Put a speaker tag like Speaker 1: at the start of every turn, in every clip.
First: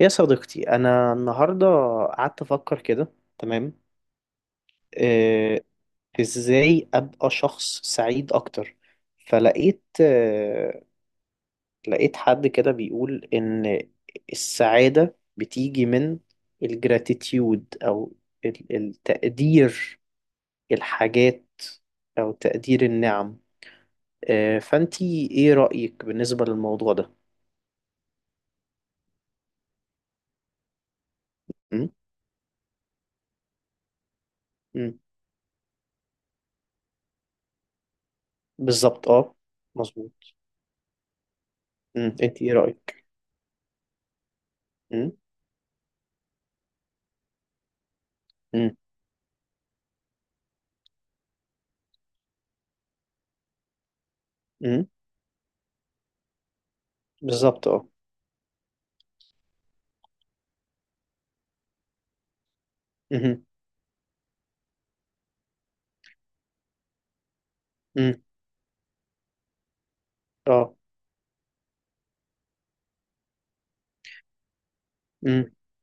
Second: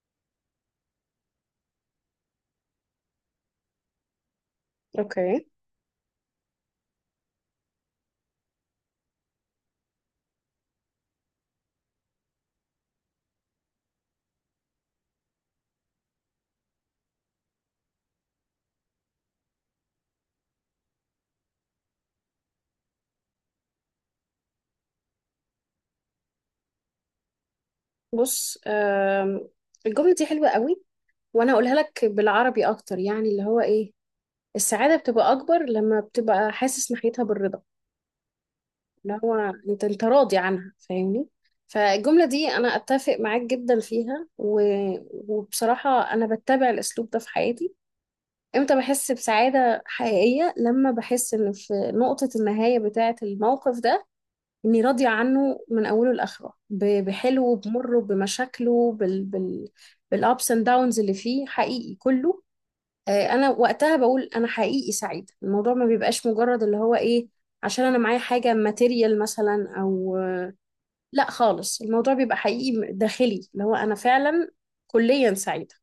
Speaker 1: يا صديقتي، أنا النهاردة قعدت أفكر كده. تمام.
Speaker 2: اوكي.
Speaker 1: آه، إزاي أبقى شخص سعيد أكتر؟ فلقيت آه، لقيت حد كده بيقول إن السعادة بتيجي من الجراتيتيود أو التقدير، الحاجات، أو تقدير النعم. فأنتي إيه رأيك بالنسبة للموضوع ده؟
Speaker 2: بص، الجملة دي حلوة قوي وانا هقولها
Speaker 1: م؟
Speaker 2: لك بالعربي اكتر، يعني اللي هو ايه
Speaker 1: م.
Speaker 2: السعادة بتبقى اكبر لما بتبقى حاسس ناحيتها بالرضا،
Speaker 1: بالظبط
Speaker 2: اللي هو
Speaker 1: أه.
Speaker 2: انت
Speaker 1: مظبوط.
Speaker 2: راضي عنها، فاهمني؟
Speaker 1: م.
Speaker 2: فالجملة
Speaker 1: أنتي
Speaker 2: دي
Speaker 1: إيه
Speaker 2: انا
Speaker 1: رأيك؟
Speaker 2: اتفق معاك جدا فيها
Speaker 1: م؟
Speaker 2: وبصراحة انا بتبع الاسلوب ده في حياتي.
Speaker 1: م.
Speaker 2: امتى بحس بسعادة حقيقية؟ لما بحس ان في نقطة النهاية بتاعة الموقف ده اني
Speaker 1: م.
Speaker 2: راضيه عنه من اوله لاخره، بحلوه
Speaker 1: بالظبط اه.
Speaker 2: بمره بمشاكله بال بالابس اند داونز اللي فيه، حقيقي كله.
Speaker 1: مهم.
Speaker 2: انا وقتها بقول انا حقيقي سعيده. الموضوع ما بيبقاش مجرد اللي هو ايه عشان انا معايا
Speaker 1: مم.
Speaker 2: حاجه ماتيريال مثلا، او آه،
Speaker 1: اه.
Speaker 2: لا خالص، الموضوع بيبقى حقيقي داخلي، اللي هو انا فعلا كليا
Speaker 1: مم.
Speaker 2: سعيده.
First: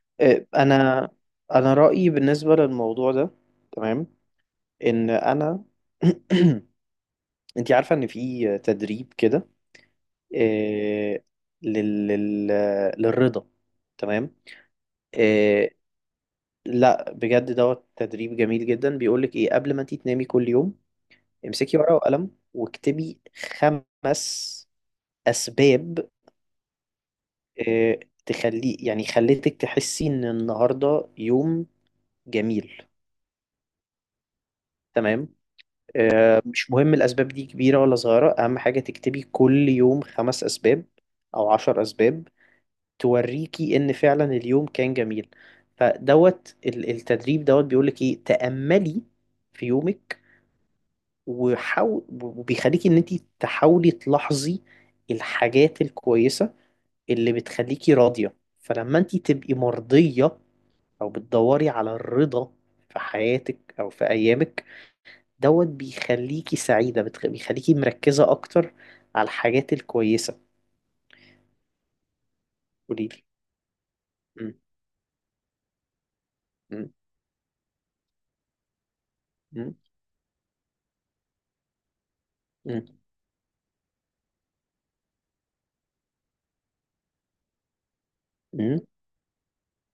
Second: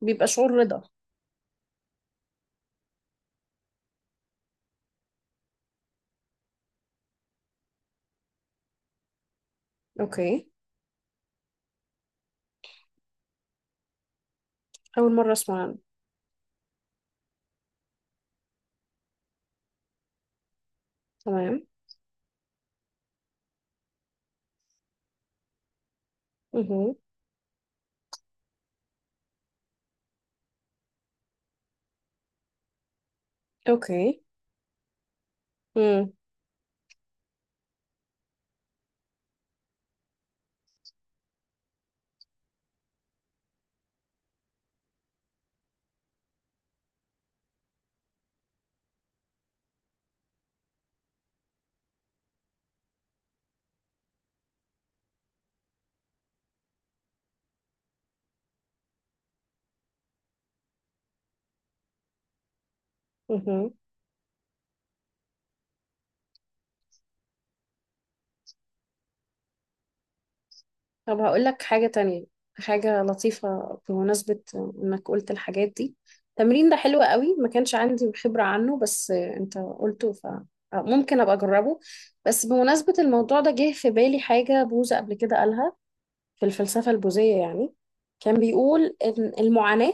Speaker 2: بيبقى
Speaker 1: آه،
Speaker 2: شعور رضا.
Speaker 1: انا انا رأيي بالنسبة للموضوع ده، تمام، ان انا انت عارفة ان في تدريب كده،
Speaker 2: اوكي،
Speaker 1: آه، لل... لل... للرضا. تمام.
Speaker 2: اول مره اسمع
Speaker 1: آه،
Speaker 2: عنه.
Speaker 1: لا بجد دوت تدريب جميل جدا، بيقولك ايه؟ قبل ما انت تنامي كل يوم
Speaker 2: تمام.
Speaker 1: امسكي ورقة وقلم واكتبي 5 اسباب،
Speaker 2: مهم.
Speaker 1: آه، تخلي يعني خلتك تحسي ان النهارده يوم جميل.
Speaker 2: اوكي
Speaker 1: تمام. مش مهم الأسباب دي كبيرة ولا صغيرة، أهم حاجة تكتبي كل يوم 5 أسباب أو 10 أسباب توريكي إن فعلا اليوم كان جميل. فدوت التدريب دوت بيقولك إيه؟ تأملي في يومك، وحاول، وبيخليكي إن أنت تحاولي تلاحظي الحاجات الكويسة اللي بتخليكي راضية. فلما أنت تبقي مرضية أو بتدوري على الرضا في حياتك
Speaker 2: امم
Speaker 1: أو في أيامك، دوت بيخليكي سعيدة، بيخليكي مركزة أكتر على الحاجات الكويسة.
Speaker 2: طب هقول لك حاجة تانية، حاجة
Speaker 1: قوليلي.
Speaker 2: لطيفة بمناسبة
Speaker 1: مم.
Speaker 2: إنك قلت الحاجات دي. التمرين ده
Speaker 1: مم.
Speaker 2: حلو قوي، ما كانش عندي خبرة عنه، بس أنت
Speaker 1: مم.
Speaker 2: قلته فممكن أبقى أجربه. بس
Speaker 1: مم.
Speaker 2: بمناسبة الموضوع ده جه في بالي حاجة بوذا قبل كده قالها في الفلسفة البوذية، يعني كان
Speaker 1: مم.
Speaker 2: بيقول إن المعاناة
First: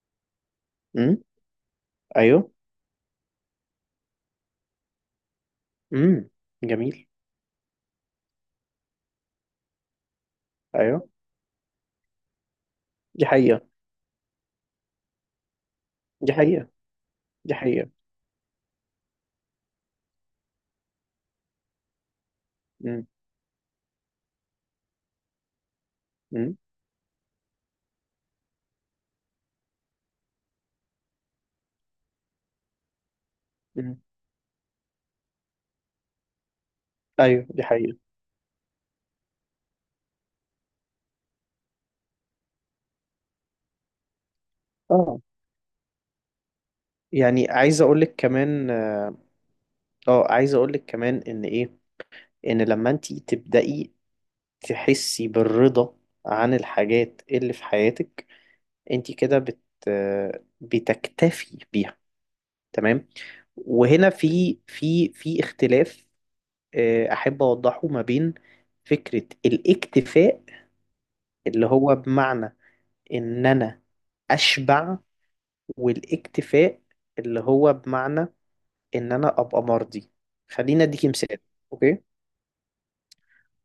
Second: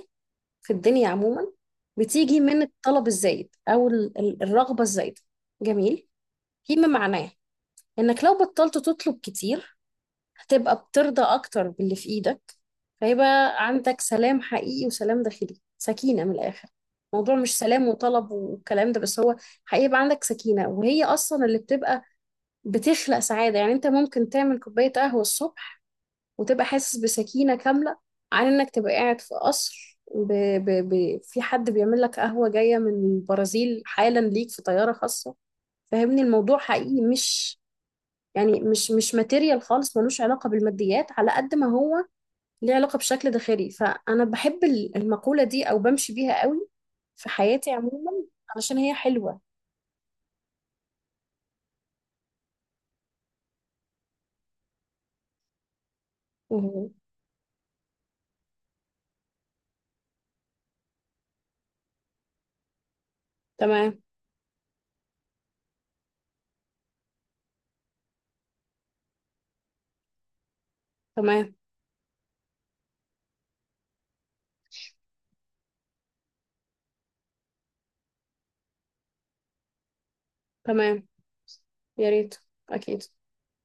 Speaker 2: في الدنيا
Speaker 1: مم.
Speaker 2: عموما بتيجي
Speaker 1: أيوه.
Speaker 2: من الطلب الزايد، أو الرغبة الزايدة. جميل.
Speaker 1: مم.
Speaker 2: فيما
Speaker 1: جميل.
Speaker 2: معناه إنك لو بطلت تطلب كتير، هتبقى
Speaker 1: أيوه،
Speaker 2: بترضى أكتر باللي في إيدك،
Speaker 1: دي
Speaker 2: فيبقى
Speaker 1: حقيقة.
Speaker 2: عندك سلام حقيقي وسلام داخلي، سكينة من
Speaker 1: دي
Speaker 2: الآخر.
Speaker 1: حقيقة.
Speaker 2: الموضوع
Speaker 1: دي
Speaker 2: مش سلام
Speaker 1: حقيقة.
Speaker 2: وطلب والكلام ده، بس هو حقيقي يبقى عندك سكينة، وهي أصلا اللي بتبقى
Speaker 1: مم.
Speaker 2: بتخلق سعادة. يعني أنت ممكن تعمل كوباية قهوة الصبح
Speaker 1: مم.
Speaker 2: وتبقى حاسس بسكينة كاملة عن إنك تبقى قاعد في قصر في حد بيعمل لك قهوة جاية من البرازيل
Speaker 1: مم.
Speaker 2: حالا ليك في طيارة خاصة. فاهمني؟ الموضوع حقيقي
Speaker 1: أيوه
Speaker 2: مش
Speaker 1: دي حقيقة.
Speaker 2: يعني مش مش ماتيريال خالص، ملوش علاقة بالماديات على قد ما هو ليه علاقة بشكل داخلي. فأنا بحب
Speaker 1: اه،
Speaker 2: المقولة دي أو بمشي بيها قوي في
Speaker 1: يعني
Speaker 2: حياتي
Speaker 1: عايز
Speaker 2: عموما،
Speaker 1: أقولك كمان.
Speaker 2: علشان هي حلوة.
Speaker 1: اه، عايز أقولك كمان إن إيه، إن لما أنتي تبدأي تحسي بالرضا عن
Speaker 2: مهم.
Speaker 1: الحاجات اللي في حياتك، أنتي كده بتكتفي بيها. تمام.
Speaker 2: تمام.
Speaker 1: وهنا في اختلاف، احب اوضحه ما بين فكرة الاكتفاء
Speaker 2: تمام.
Speaker 1: اللي هو بمعنى ان انا اشبع، والاكتفاء اللي هو بمعنى ان انا ابقى مرضي. خلينا
Speaker 2: تمام.
Speaker 1: اديكي مثال. اوكي.
Speaker 2: يا ريت. أكيد.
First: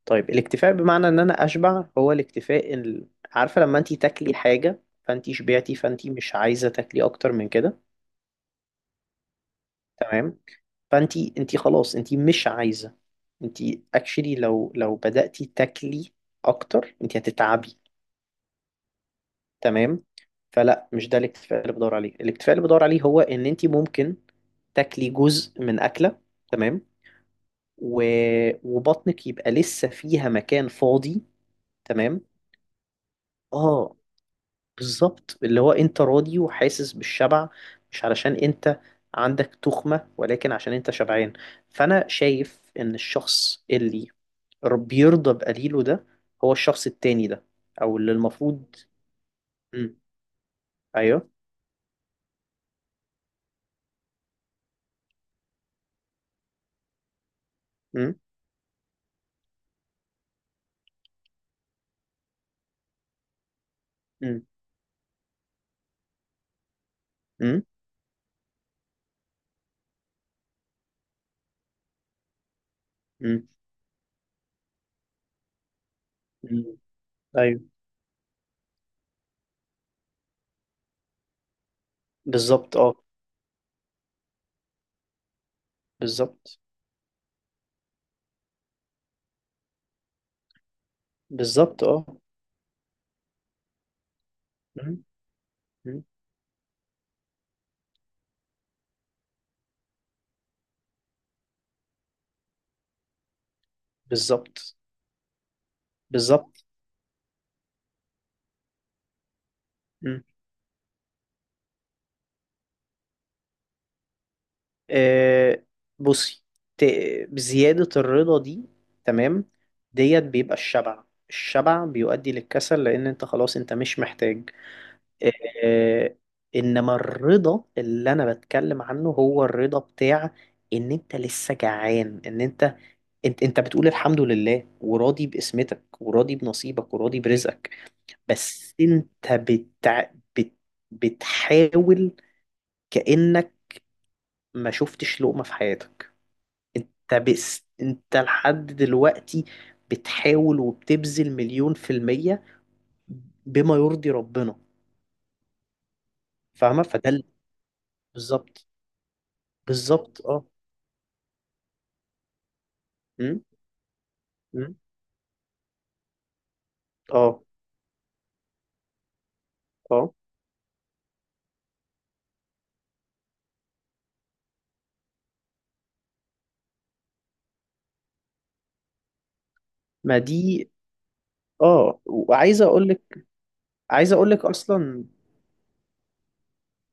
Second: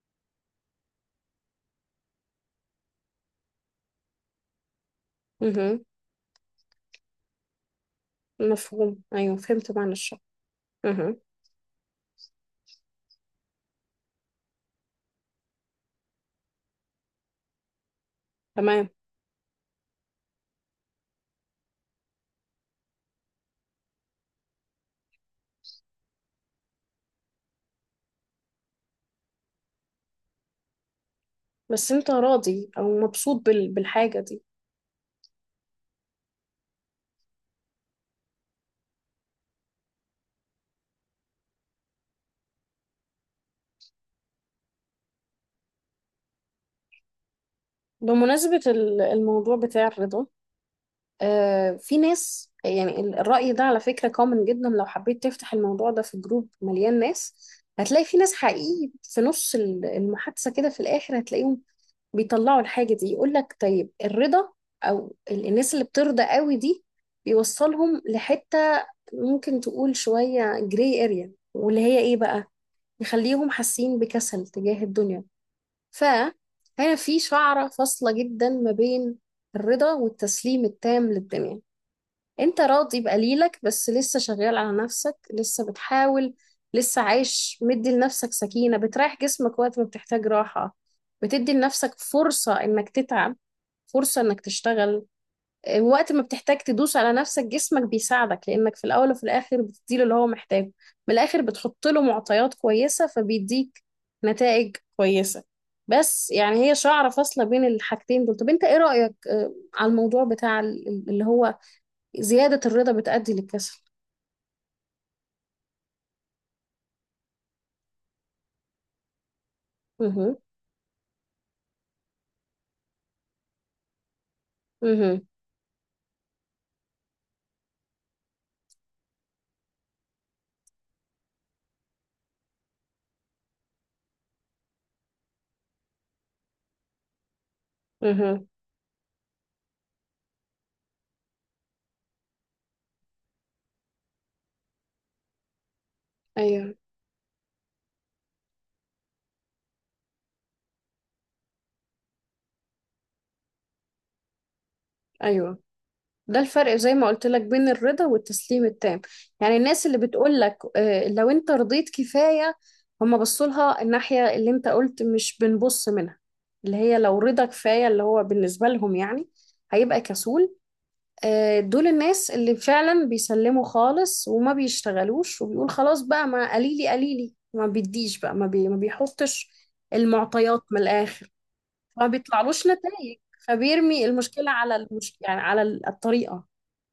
Speaker 1: طيب، الاكتفاء بمعنى ان انا اشبع هو الاكتفاء عارفة لما انتي تاكلي حاجة فانتي شبعتي
Speaker 2: مهم.
Speaker 1: فانتي مش عايزة تاكلي اكتر من كده.
Speaker 2: مفهوم، أيوه، فهمت معنى الشعر.
Speaker 1: تمام. فانت
Speaker 2: مهم.
Speaker 1: انت خلاص انت مش عايزه، انت اكشلي لو بدأتي تاكلي اكتر انت هتتعبي.
Speaker 2: تمام.
Speaker 1: تمام. فلا، مش ده الاكتفاء اللي بدور عليه. الاكتفاء اللي بدور عليه هو ان انت ممكن تاكلي جزء من اكله، تمام، و... وبطنك يبقى لسه فيها مكان فاضي.
Speaker 2: بس أنت
Speaker 1: تمام.
Speaker 2: راضي أو مبسوط
Speaker 1: اه،
Speaker 2: بالحاجة دي.
Speaker 1: بالظبط، اللي هو انت راضي وحاسس بالشبع مش علشان انت عندك تخمة، ولكن عشان انت شبعان. فانا شايف ان الشخص اللي رب يرضى بقليله ده هو الشخص التاني ده، او اللي
Speaker 2: بمناسبة
Speaker 1: المفروض.
Speaker 2: الموضوع بتاع
Speaker 1: مم.
Speaker 2: الرضا،
Speaker 1: ايوه.
Speaker 2: في ناس يعني الرأي ده على فكرة كومن جدا. لو حبيت تفتح الموضوع ده في جروب مليان ناس، هتلاقي
Speaker 1: مم.
Speaker 2: في ناس حقيقي في نص المحادثة، كده في الآخر هتلاقيهم بيطلعوا الحاجة دي، يقول لك طيب
Speaker 1: مم.
Speaker 2: الرضا أو الناس اللي بترضى قوي دي
Speaker 1: مم.
Speaker 2: بيوصلهم لحتة ممكن تقول شوية جراي اريا، واللي هي ايه بقى،
Speaker 1: مم.
Speaker 2: يخليهم حاسين بكسل تجاه الدنيا.
Speaker 1: مم.
Speaker 2: فهنا في
Speaker 1: ايوه.
Speaker 2: شعرة فاصلة جدا ما بين الرضا والتسليم التام للدنيا. انت
Speaker 1: بالظبط اه.
Speaker 2: راضي بقليلك، بس لسه شغال على نفسك، لسه بتحاول،
Speaker 1: بالظبط.
Speaker 2: لسه عايش، مدي لنفسك سكينة بتريح جسمك وقت ما بتحتاج راحة، بتدي
Speaker 1: بالظبط
Speaker 2: لنفسك
Speaker 1: اه.
Speaker 2: فرصة انك تتعب، فرصة انك
Speaker 1: مم.
Speaker 2: تشتغل. اه،
Speaker 1: مم.
Speaker 2: وقت ما بتحتاج تدوس على نفسك جسمك بيساعدك، لانك في الاول وفي الاخر بتديله اللي هو محتاجه. من الاخر بتحط له معطيات كويسة فبيديك نتائج
Speaker 1: بالظبط.
Speaker 2: كويسة. بس
Speaker 1: بالظبط.
Speaker 2: يعني هي شعرة فاصلة بين الحاجتين دول. طب انت ايه رأيك على الموضوع
Speaker 1: مم.
Speaker 2: بتاع اللي هو زيادة الرضا بتؤدي للكسل؟
Speaker 1: آه، بصي. ت... بزيادة الرضا دي، تمام، ديت
Speaker 2: مهم.
Speaker 1: بيبقى الشبع. الشبع بيؤدي للكسل لان انت خلاص انت مش محتاج.
Speaker 2: مهم.
Speaker 1: آه، انما الرضا اللي انا بتكلم عنه هو الرضا بتاع ان انت لسه جعان، ان انت، انت بتقول الحمد لله، وراضي بقسمتك وراضي بنصيبك وراضي برزقك.
Speaker 2: مهم.
Speaker 1: بس انت بت... بتحاول كأنك ما شفتش لقمة في حياتك.
Speaker 2: أيوه.
Speaker 1: انت بس انت لحد دلوقتي بتحاول وبتبذل مليون في المية بما يرضي ربنا.
Speaker 2: أيوه، ده الفرق
Speaker 1: فاهمة.
Speaker 2: زي ما
Speaker 1: فده
Speaker 2: قلت لك بين الرضا والتسليم
Speaker 1: بالظبط.
Speaker 2: التام. يعني الناس اللي
Speaker 1: بالظبط
Speaker 2: بتقول
Speaker 1: اه.
Speaker 2: لك لو أنت رضيت كفاية، هم بصوا لها الناحية اللي أنت
Speaker 1: مم.
Speaker 2: قلت مش بنبص منها، اللي هي لو
Speaker 1: اه.
Speaker 2: رضا كفاية اللي هو بالنسبة لهم يعني هيبقى
Speaker 1: اه
Speaker 2: كسول. دول الناس اللي فعلا بيسلموا خالص وما بيشتغلوش، وبيقول خلاص بقى، ما قليلي قليلي، ما بيديش بقى، ما بيحطش
Speaker 1: ما
Speaker 2: المعطيات
Speaker 1: دي.
Speaker 2: من الآخر،
Speaker 1: اه.
Speaker 2: ما
Speaker 1: وعايز
Speaker 2: بيطلعلوش
Speaker 1: اقول
Speaker 2: نتائج،
Speaker 1: لك
Speaker 2: فبيرمي
Speaker 1: عايز اقول لك
Speaker 2: المشكلة على
Speaker 1: اصلا،
Speaker 2: يعني على الطريقة.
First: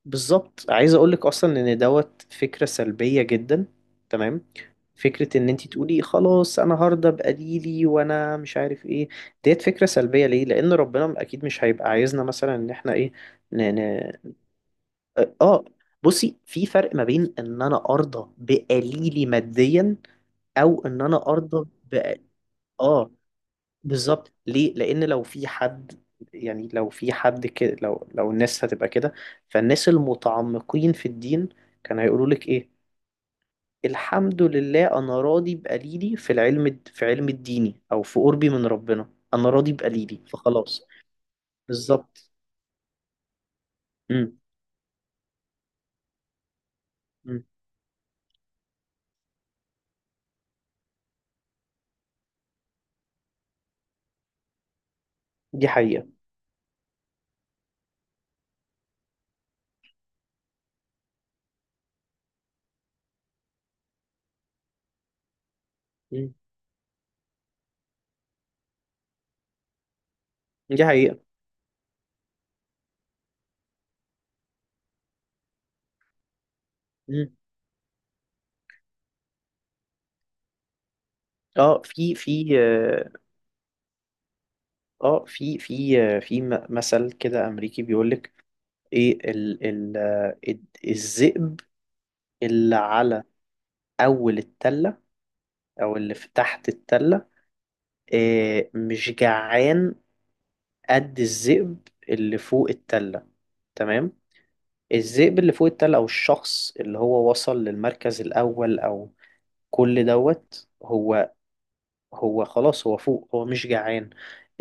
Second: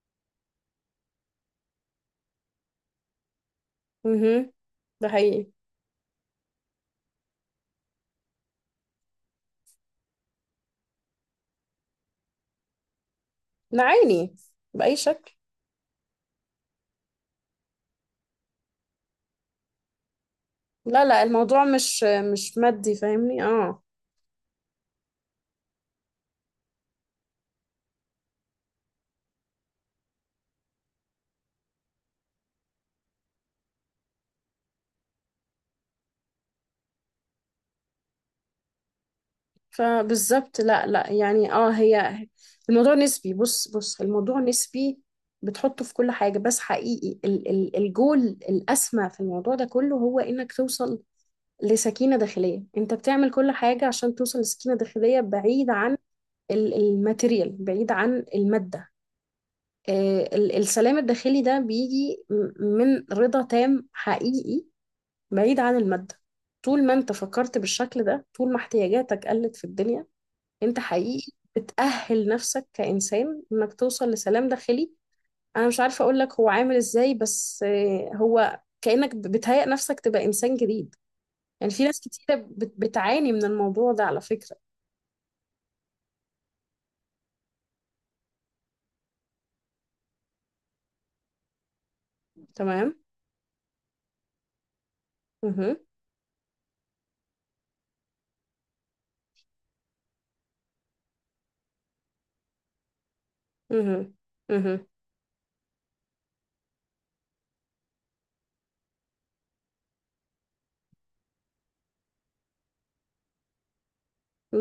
Speaker 1: بالظبط، عايز اقول لك اصلا ان دوت فكرة سلبية جدا. تمام.
Speaker 2: مهم. ده
Speaker 1: فكرة
Speaker 2: حقيقي.
Speaker 1: ان انت تقولي خلاص انا هرضى بقليلي وانا مش عارف ايه، ديت فكرة سلبية. ليه؟ لان ربنا اكيد مش هيبقى عايزنا مثلا ان احنا ايه، ن...
Speaker 2: ده
Speaker 1: ن...
Speaker 2: عيني، بأي شكل.
Speaker 1: اه، بصي، في فرق ما بين ان انا ارضى بقليلي ماديا او ان
Speaker 2: لا
Speaker 1: انا
Speaker 2: لا الموضوع
Speaker 1: ارضى
Speaker 2: مش مش مادي،
Speaker 1: اه
Speaker 2: فاهمني؟ اه.
Speaker 1: بالظبط. ليه؟ لان لو في حد، يعني لو في حد كده، لو لو الناس هتبقى كده، فالناس المتعمقين في الدين كانوا هيقولوا لك ايه؟ الحمد لله انا راضي بقليلي في العلم، في علم الديني او في قربي من ربنا انا راضي بقليلي،
Speaker 2: فبالظبط. لا
Speaker 1: فخلاص.
Speaker 2: لا يعني اه، هي
Speaker 1: بالظبط.
Speaker 2: الموضوع نسبي. بص، بص،
Speaker 1: امم.
Speaker 2: الموضوع نسبي، بتحطه في كل حاجة. بس حقيقي
Speaker 1: أمم.
Speaker 2: ال الجول الأسمى في الموضوع ده كله هو إنك توصل لسكينة داخلية. أنت بتعمل كل حاجة عشان توصل لسكينة داخلية
Speaker 1: دي
Speaker 2: بعيد عن
Speaker 1: حقيقة.
Speaker 2: الماتيريال، بعيد عن المادة. السلام الداخلي ده بيجي من رضا تام حقيقي بعيد عن المادة.
Speaker 1: أمم.
Speaker 2: طول ما انت فكرت بالشكل ده، طول ما احتياجاتك قلت في الدنيا، انت
Speaker 1: دي حقيقة.
Speaker 2: حقيقي بتأهل نفسك كإنسان انك توصل لسلام داخلي. انا مش عارفة اقول لك هو عامل ازاي،
Speaker 1: أمم.
Speaker 2: بس هو كأنك بتهيئ نفسك تبقى إنسان جديد. يعني
Speaker 1: اه.
Speaker 2: في ناس
Speaker 1: في
Speaker 2: كتيرة
Speaker 1: في اه
Speaker 2: بتعاني من الموضوع ده على فكرة.
Speaker 1: آه، في في آه، في مثل كده امريكي بيقول لك ايه ال ال آه، الذئب اللي
Speaker 2: تمام.
Speaker 1: على اول التله
Speaker 2: مهم.
Speaker 1: او اللي في تحت التله، مش جعان قد الذئب اللي فوق التله. تمام.
Speaker 2: مهم. مهم.
Speaker 1: الذئب اللي فوق التله او الشخص اللي هو وصل للمركز الاول، او كل دوت، هو خلاص، هو فوق، هو مش جعان.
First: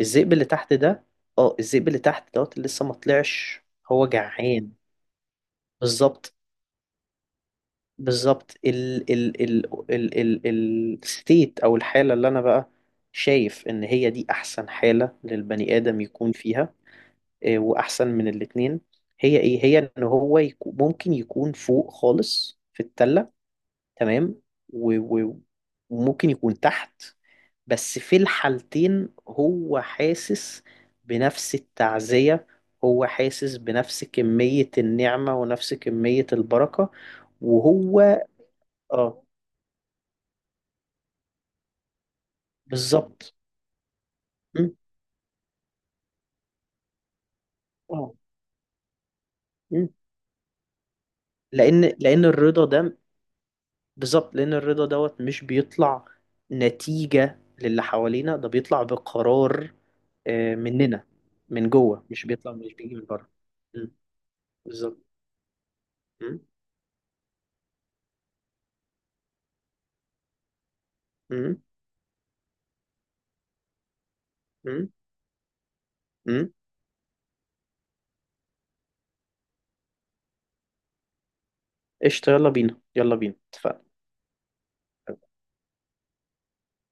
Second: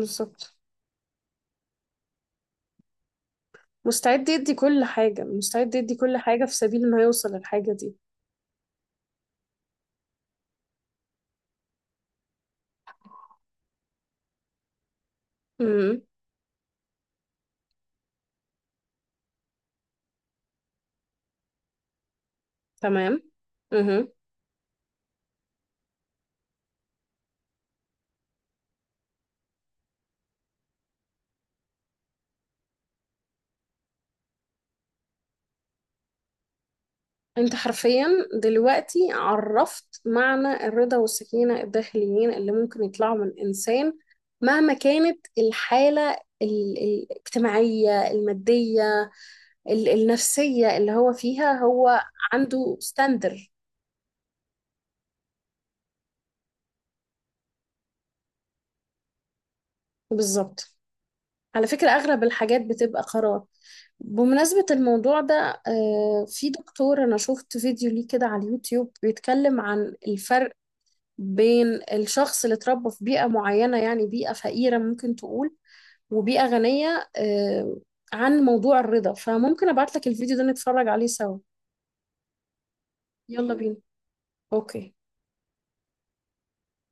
Speaker 1: الذئب اللي تحت ده، اه، الذئب اللي تحت دوت اللي لسه ما طلعش هو
Speaker 2: مستعد يدي
Speaker 1: جعان.
Speaker 2: كل حاجة، مستعد يدي كل
Speaker 1: بالظبط.
Speaker 2: حاجة في سبيل انه يوصل للحاجة دي.
Speaker 1: بالظبط. ال ال ال ال ال الستيت او الحاله اللي انا بقى شايف ان هي دي احسن حاله للبني ادم
Speaker 2: امم.
Speaker 1: يكون فيها. إيه، واحسن من الاتنين هي ايه؟ هي ان هو يكون ممكن يكون فوق خالص في
Speaker 2: تمام.
Speaker 1: التله.
Speaker 2: امم.
Speaker 1: تمام. و- و- وممكن يكون تحت، بس في الحالتين هو حاسس بنفس التعزيه، هو حاسس بنفس كميه النعمه ونفس كميه البركه.
Speaker 2: انت
Speaker 1: وهو
Speaker 2: حرفيا دلوقتي
Speaker 1: اه.
Speaker 2: عرفت معنى الرضا والسكينة الداخليين اللي ممكن يطلعوا من
Speaker 1: بالظبط.
Speaker 2: انسان
Speaker 1: مم.
Speaker 2: مهما كانت الحالة الاجتماعية،
Speaker 1: اه.
Speaker 2: المادية،
Speaker 1: مم.
Speaker 2: النفسية اللي هو فيها.
Speaker 1: لان
Speaker 2: هو
Speaker 1: لان الرضا
Speaker 2: عنده
Speaker 1: ده
Speaker 2: ستاندر.
Speaker 1: بالظبط. لان الرضا دوت مش بيطلع نتيجة للي حوالينا، ده بيطلع بقرار
Speaker 2: بالظبط.
Speaker 1: مننا،
Speaker 2: على
Speaker 1: من
Speaker 2: فكرة
Speaker 1: جوه.
Speaker 2: أغلب
Speaker 1: مش بيطلع،
Speaker 2: الحاجات
Speaker 1: مش بيجي
Speaker 2: بتبقى
Speaker 1: من بره.
Speaker 2: قرار.
Speaker 1: مم.
Speaker 2: بمناسبة
Speaker 1: بالظبط.
Speaker 2: الموضوع ده،
Speaker 1: مم.
Speaker 2: في دكتور أنا شفت فيديو ليه كده على اليوتيوب بيتكلم عن الفرق
Speaker 1: مم.
Speaker 2: بين الشخص اللي اتربى في بيئة معينة، يعني بيئة فقيرة
Speaker 1: مم.
Speaker 2: ممكن تقول، وبيئة
Speaker 1: مم.
Speaker 2: غنية، عن موضوع الرضا. فممكن أبعت لك الفيديو ده نتفرج عليه سوا.
Speaker 1: قشطة، يلا بينا، يلا بينا،
Speaker 2: يلا بينا.
Speaker 1: اتفقنا.
Speaker 2: أوكي.